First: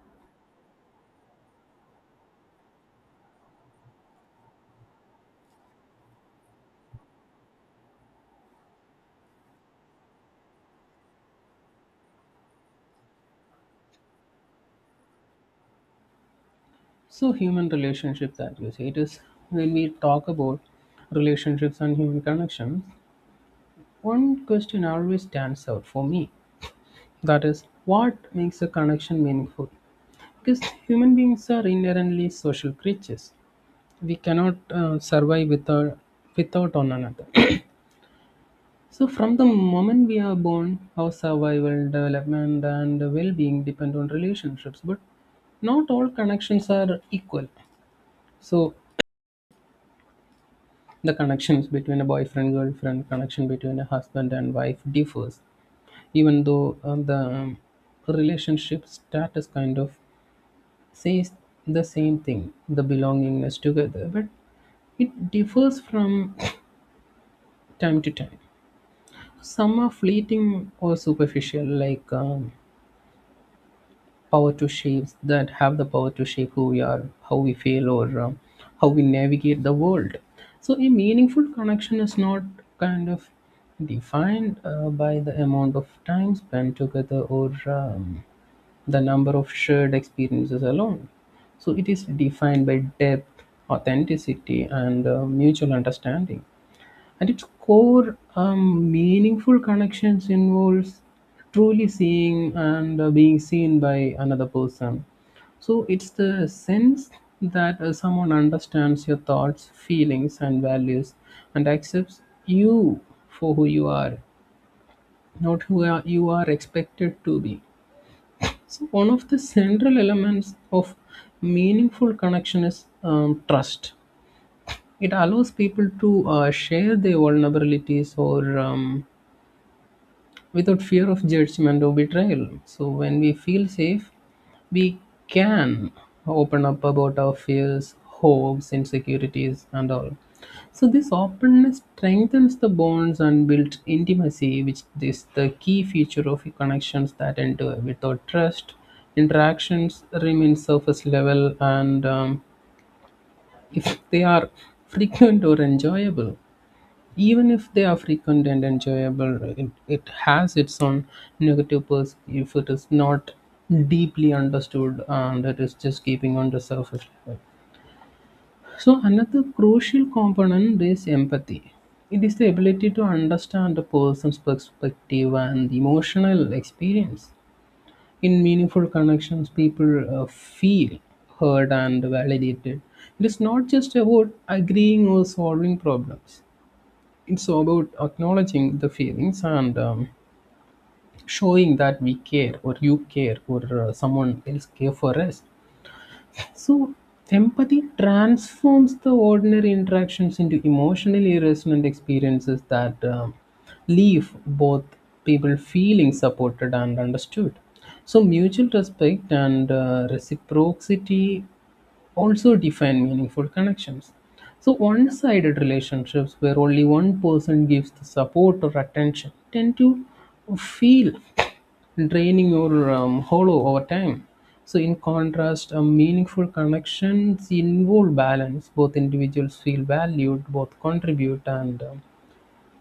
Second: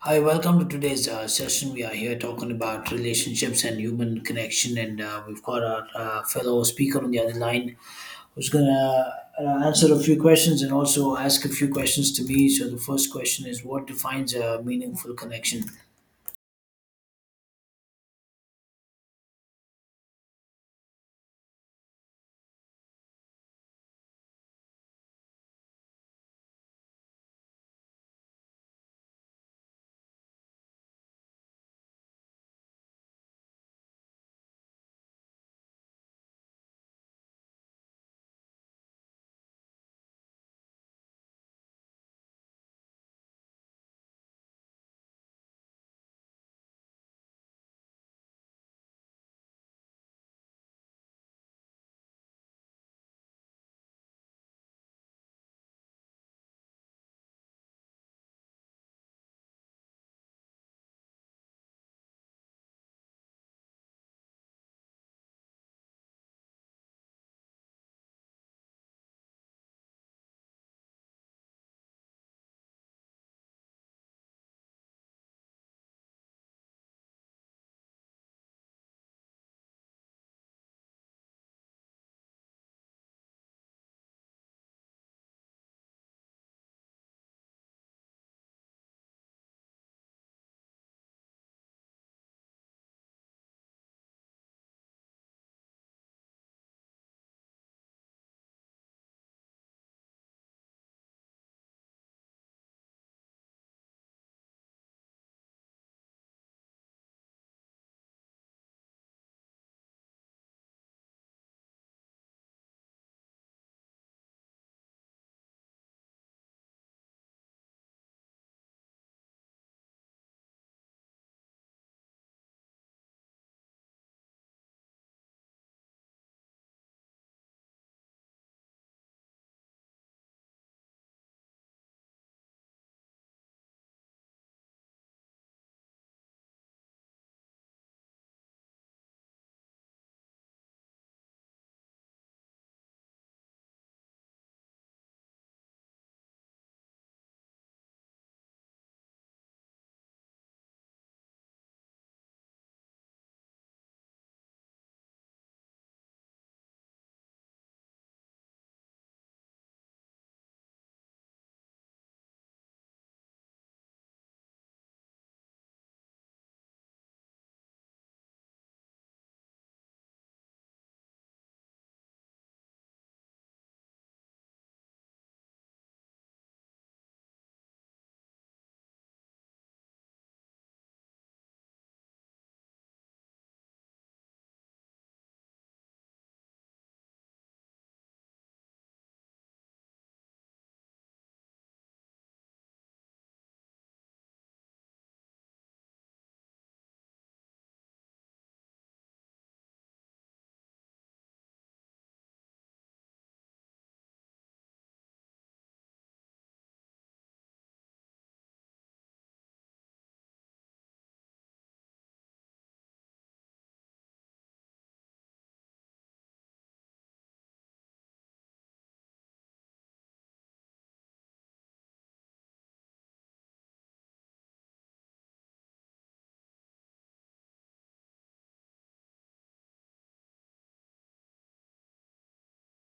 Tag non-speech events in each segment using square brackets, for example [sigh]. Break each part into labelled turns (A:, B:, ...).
A: Hi, welcome to today's session. We are here talking about relationships and human connection, and we've got our fellow speaker on the other line who's gonna answer a few questions and also ask a few questions to me. So the first question is, what defines a meaningful connection?
B: So human relationship that you say it is when we talk about relationships and human connections, one question always stands out for me. That is, what makes a connection meaningful? Because human beings are inherently social creatures. We cannot survive without one another. So from the moment we are born, our survival, development, and well-being depend on relationships. But not all connections are equal. So the connections between a boyfriend girlfriend, connection between a husband and wife differs, even though the relationship status kind of says the same thing, the belongingness together, but it differs from [clears throat] time to time. Some are fleeting or superficial, like power to shape that have the power to shape who we are, how we feel, or how we navigate the world. So a meaningful connection is not kind of defined by the amount of time spent together, or the number of shared experiences alone. So it is defined by depth, authenticity, and mutual understanding. At its core, meaningful connections involves truly seeing and being seen by another person. So it's the sense that someone understands your thoughts, feelings, and values, and accepts you for who you are, not you are expected to be. So one of the central elements of meaningful connection is trust. It allows people to share their vulnerabilities, or without fear of judgment or betrayal. So when we feel safe, we can open up about our fears, hopes, insecurities, and all. So this openness strengthens the bonds and builds intimacy, which is the key feature of connections that endure. Without trust, interactions remain surface level, and if they are [laughs] frequent or enjoyable. Even if they are frequent and enjoyable, it has its own negative pers if it is not deeply understood and it is just keeping on the surface level. So, another crucial component is empathy. It is the ability to understand a person's perspective and emotional experience. In meaningful connections, people feel heard and validated. It is not just about agreeing or solving problems, it's about acknowledging the feelings, and showing that we care, or you care, or someone else care for us. So, empathy transforms the ordinary interactions into emotionally resonant experiences that leave both people feeling supported and understood. So, mutual respect and reciprocity also define meaningful connections. So, one sided relationships where only one person gives the support or attention tend to feel draining, or hollow over time. So, in contrast, a meaningful connections involve balance. Both individuals feel valued, both contribute, and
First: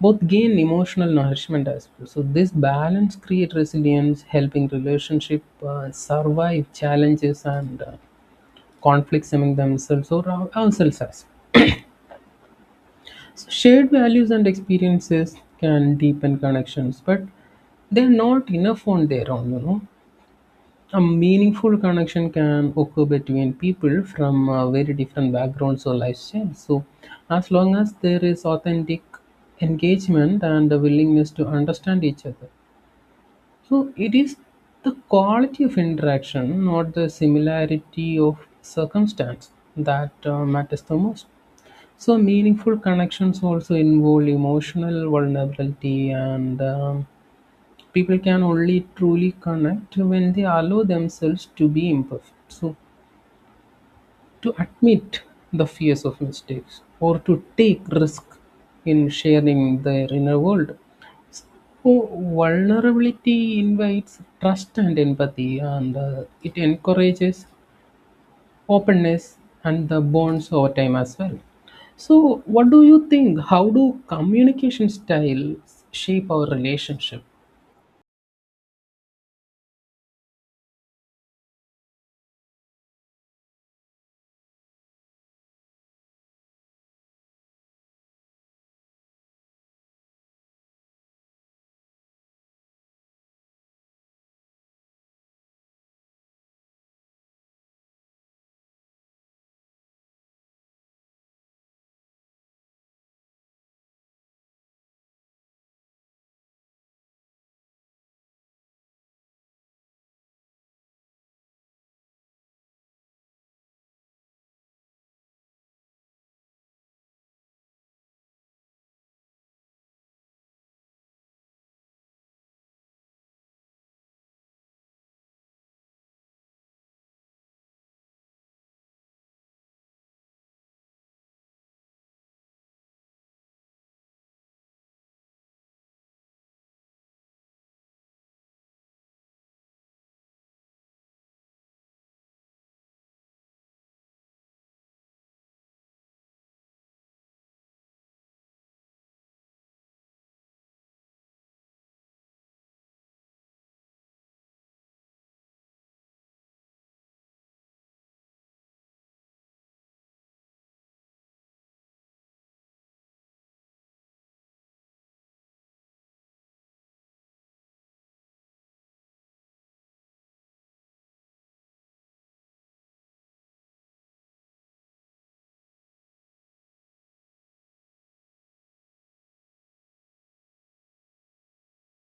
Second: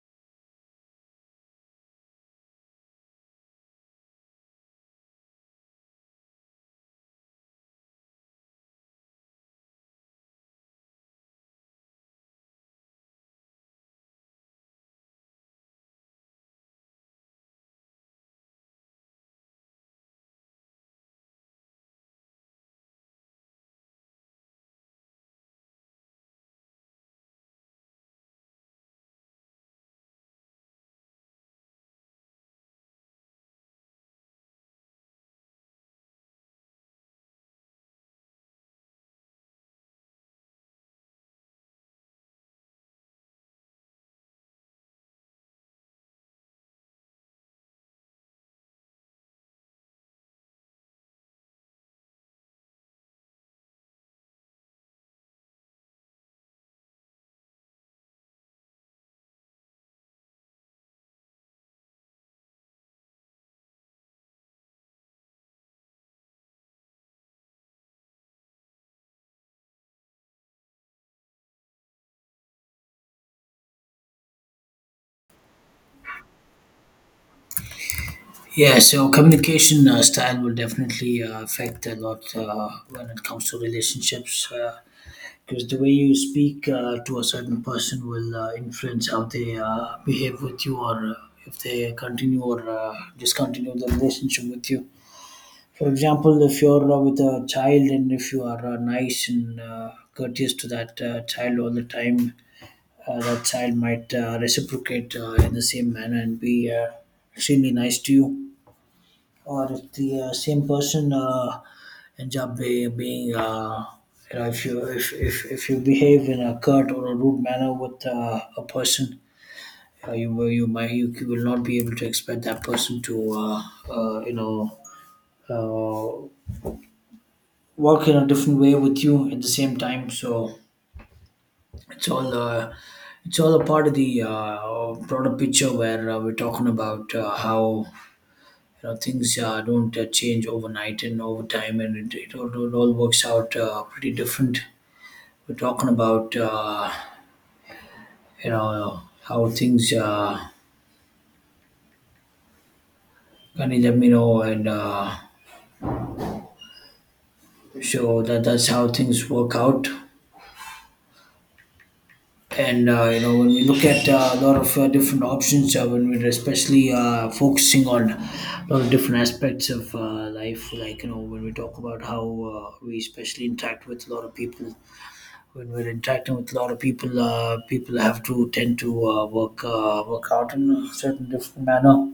B: both gain emotional nourishment as well. So, this balance creates resilience, helping relationship survive challenges and conflicts among themselves, or ourselves as well. So, shared values and experiences can deepen connections, but they're not enough on their own. A meaningful connection can occur between people from very different backgrounds or lifestyles. So, as long as there is authentic engagement and a willingness to understand each other, so it is the quality of interaction, not the similarity of circumstance, that matters the most. So, meaningful connections also involve emotional vulnerability, and people can only truly connect when they allow themselves to be imperfect, so to admit the fears of mistakes or to take risk in sharing their inner world. Oh, vulnerability invites trust and empathy, and it encourages openness and the bonds over time as well. So what do you think, how do communication styles shape our relationship?
A: Yeah, so communication style will definitely affect a lot when it comes to relationships because the way you speak to a certain person will influence how they behave with you or if they continue or discontinue the relationship with you. For example, if you're with a child and if you are nice and courteous to that child all the time, that child might reciprocate in the same manner and be extremely nice to you, or the same person ends up being you know if you if you behave in a curt or a rude manner with a person, you might you will not be able to expect that person to you know uh, work in a different way with you at the same time. So it's all uh, it's all a part of the broader picture where we're talking about how you know things don't change overnight and over time, and it all works out pretty different. We're talking about you know how things kind of let me know, and so that's how things work out. And you know, when we look at a lot of different options when we're especially focusing on a lot of different aspects of life, like you know when we talk about how we especially interact with a lot of people. When we're interacting with a lot of people, people have to tend to work out in a certain different manner,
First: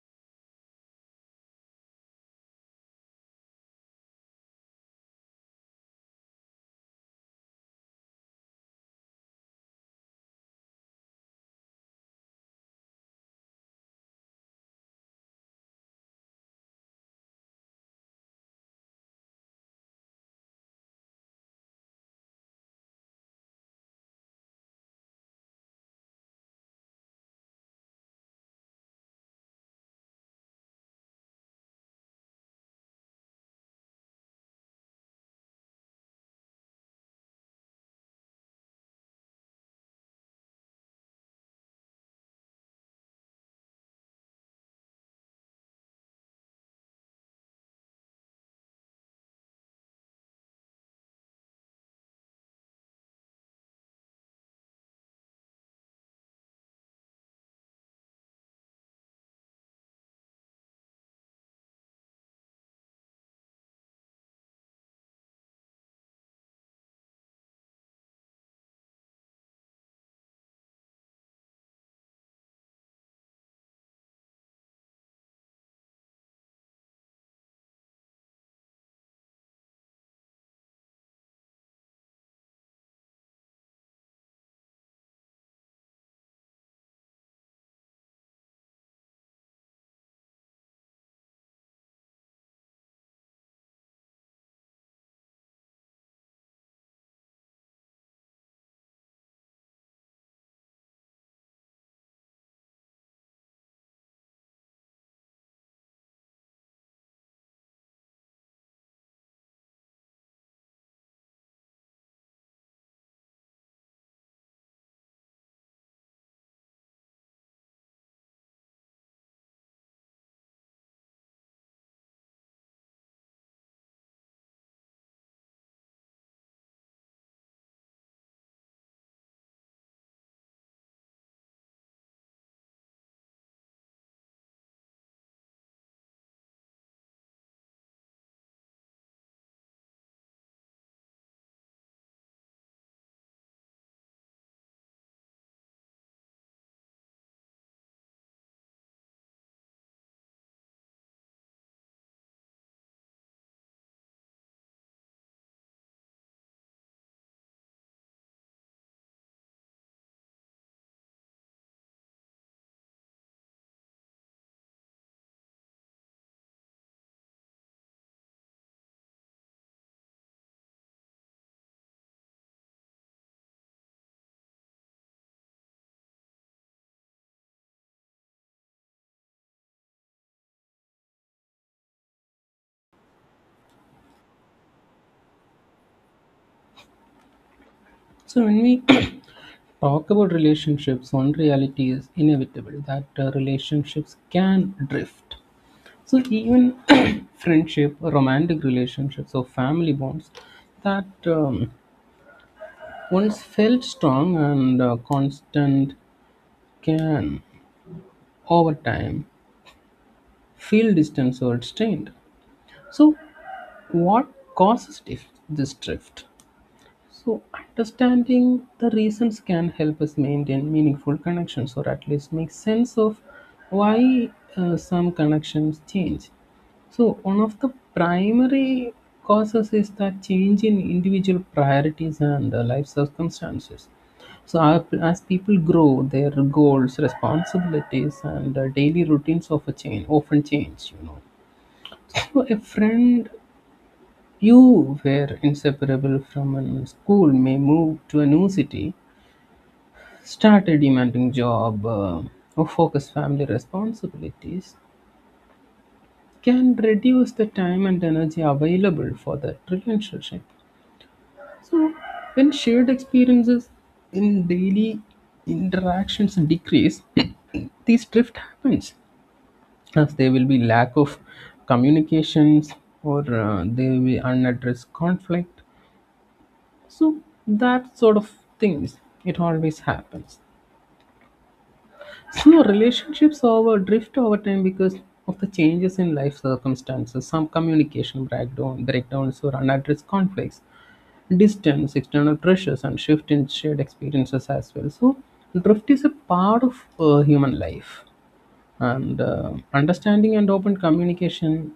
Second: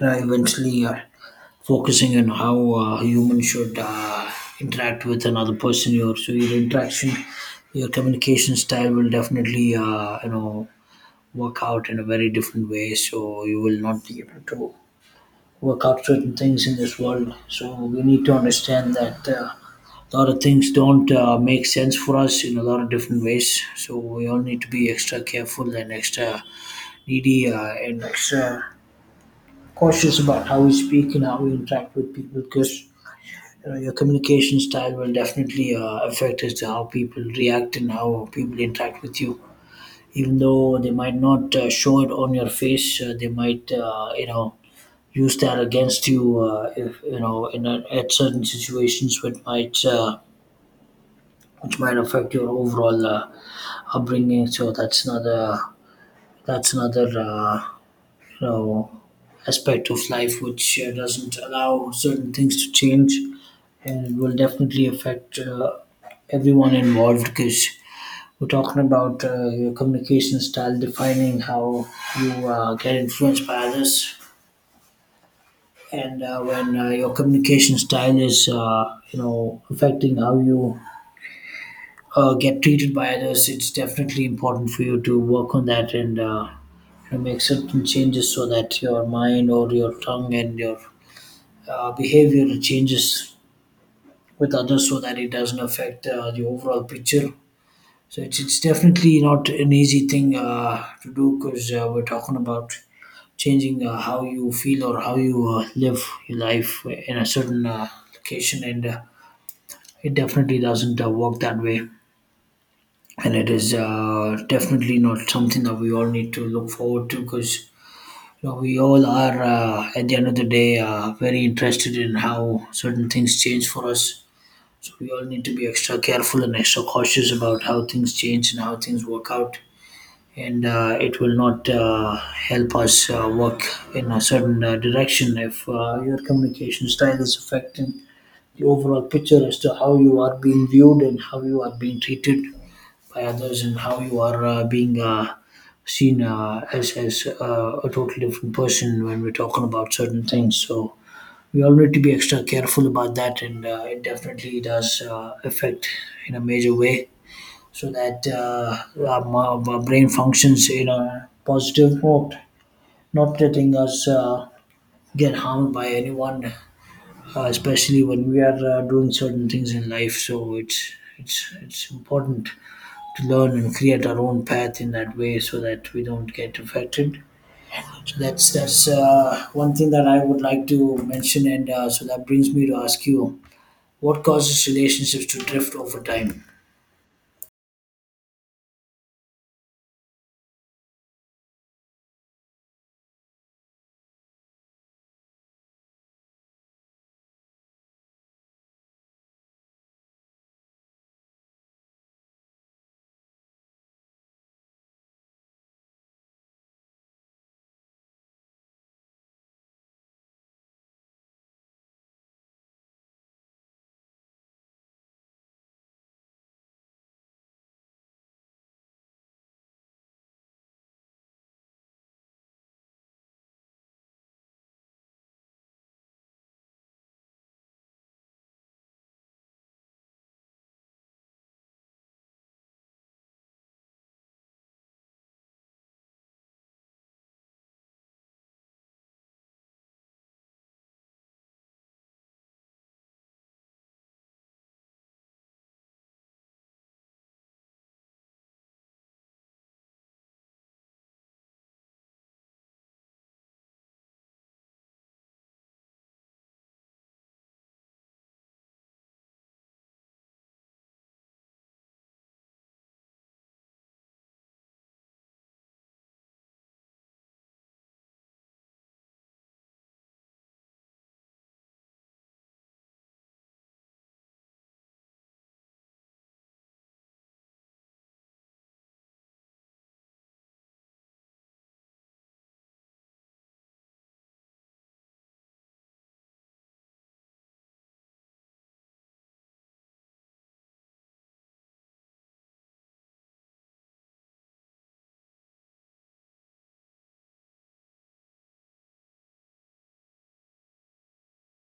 A: and eventually focusing on how a human should interact with another person. Your so your interaction, your communication style will definitely you know work out in a very different way. So you will not be able to work out certain things in this world. So we need to understand that a lot of things don't make sense for us in a lot of different ways. So we all need to be extra careful and extra needy and extra cautious about how we speak and how we interact with people because. You know, your communication style will definitely affect as to how people react and how people interact with you. Even though they might not show it on your face, they might, you know, use that against you if you know in a, at certain situations which might affect your overall upbringing. So that's another you know aspect of life which doesn't allow certain things to change, and it will definitely affect everyone involved because we're talking about your communication style defining how you get influenced by others. And when your communication style is you know affecting how you get treated by others, it's definitely important for you to work on that, and you know, make certain changes so that your mind or your tongue and your behavior changes with others, so that it doesn't affect the overall picture. So it's definitely not an easy thing to do, because we're talking about changing how you feel or how you live your life in a certain location, and it definitely doesn't work that way. And it is definitely not something that we all need to look forward to, because you know, we all are at the end of the day very interested in how certain things change for us. So we all need to be extra careful and extra cautious about how things change and how things work out. And it will not help us work in a certain direction if your communication style is affecting the overall picture as to how you are being viewed and how you are being treated by others, and how you are being seen as a totally different person when we're talking about certain things. So we all need to be extra careful about that, and it definitely does affect in a major way, so that our brain functions in a positive mode, not letting us get harmed by anyone, especially when we are doing certain things in life. So it's important to learn and create our own path in that way, so that we don't get affected. So that's one thing that I would like to mention, and so that brings me to ask you, what causes relationships to drift over time?
B: So when we [clears throat] talk about relationships, one reality is inevitable that relationships can drift. So, even [coughs] [clears throat] friendship, romantic relationships, or family bonds that once felt strong and constant can, over time, feel distant or strained. So, what causes this drift? So, understanding the reasons can help us maintain meaningful connections, or at least make sense of why some connections change. So, one of the primary causes is that change in individual priorities and life circumstances. So, as people grow, their goals, responsibilities, and daily routines of a change often change. You know, so a friend you were inseparable from a school may move to a new city, start a demanding job, or focus family responsibilities can reduce the time and energy available for that relationship. So, when shared experiences in daily interactions decrease, [coughs] [clears throat] this drift happens as there will be lack of communications, or there will be unaddressed conflict. So that sort of things, it always happens. So relationships over drift over time because of the changes in life circumstances, some breakdowns or unaddressed conflicts, distance, external pressures, and shift in shared experiences as well. So drift is a part of human life, and understanding and open communication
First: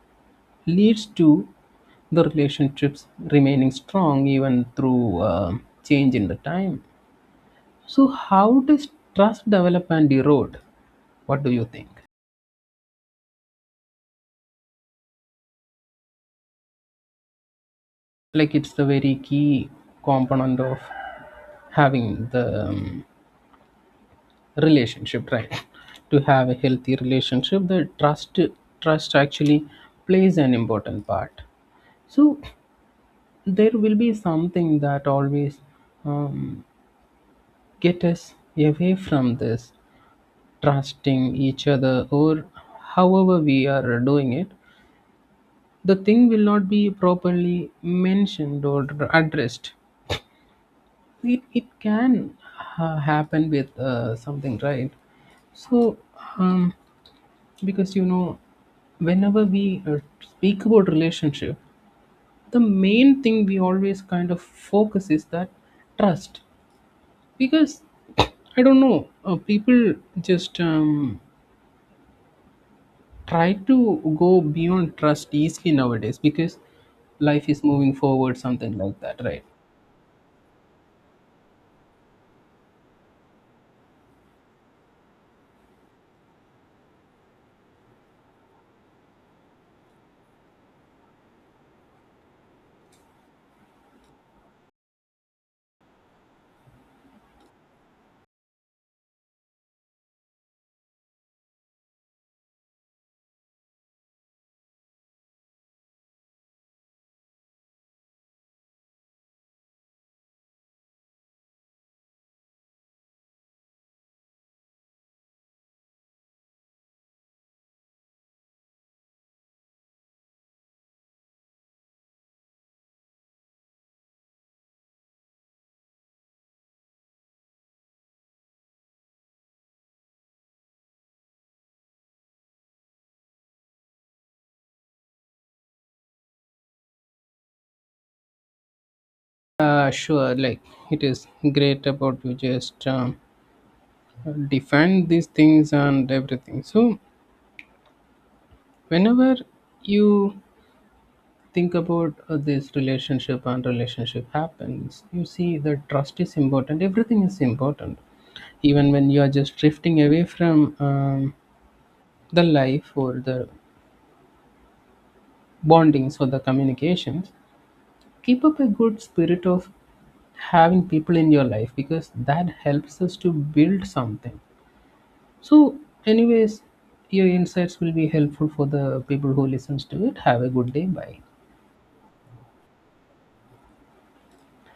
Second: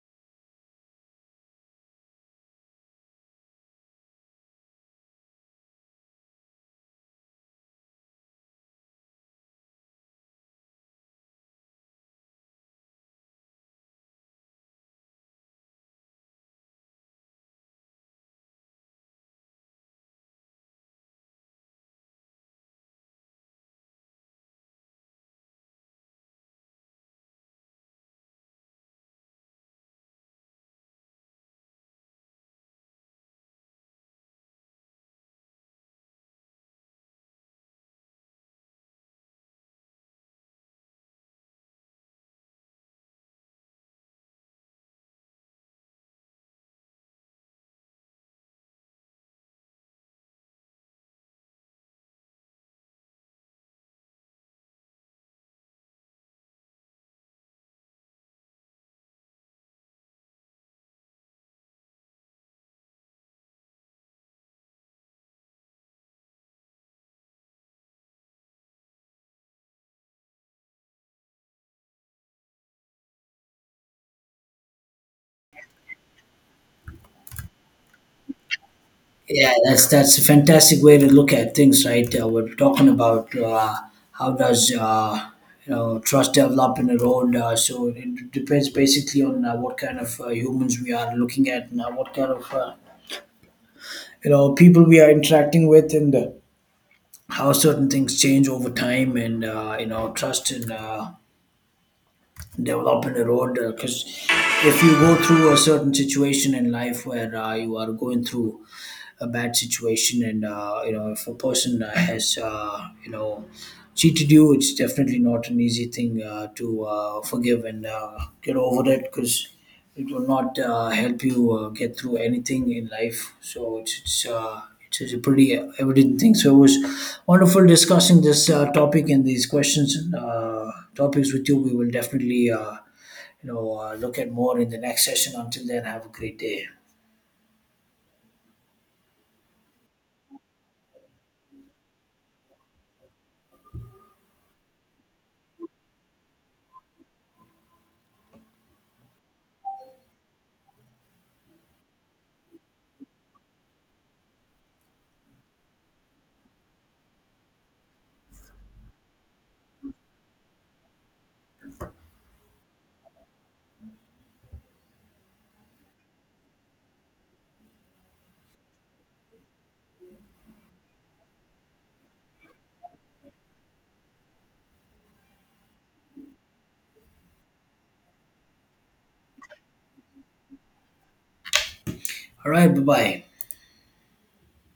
B: leads to the relationships remaining strong even through change in the time. So, how does trust develop and erode? What do you think? Like, it's the very key component of having the relationship, right? [laughs] To have a healthy relationship, the trust actually plays an important part. So, there will be something that always um, get us away from this trusting each other, or however we are doing it the thing will not be properly mentioned or addressed. It can happen with something, right? So, um, because you know whenever we speak about relationship, the main thing we always kind of focus is that trust, because I don't know, people just try to go beyond trust easily nowadays because life is moving forward something like that, right?
A: Yeah, that's a fantastic way to look at things, right? We're talking about how does you know trust develop in a road. So it depends basically on what kind of humans we are looking at, and what kind of you know people we are interacting with, and how certain things change over time, and you know trust and. Developing a road, because if you go through a certain situation in life where you are going through a bad situation, and you know if a person has you know cheated you, it's definitely not an easy thing to forgive and get over it, because it will not help you get through anything in life. So it's a pretty evident thing. So it was wonderful discussing this topic and these questions and topics with you. We will definitely you know look at more in the next session. Until then, have a great day.
B: Sure, like it is great about you just define these things and everything. So, whenever you think about this relationship and relationship happens, you see that trust is important, everything is important. Even when you are just drifting away from the life or the bondings or the communications, keep up a good spirit of having people in your life because that helps us to build something. So, anyways, your insights will be helpful for the people who listens to it. Have a good day. Bye.
A: All right, bye bye.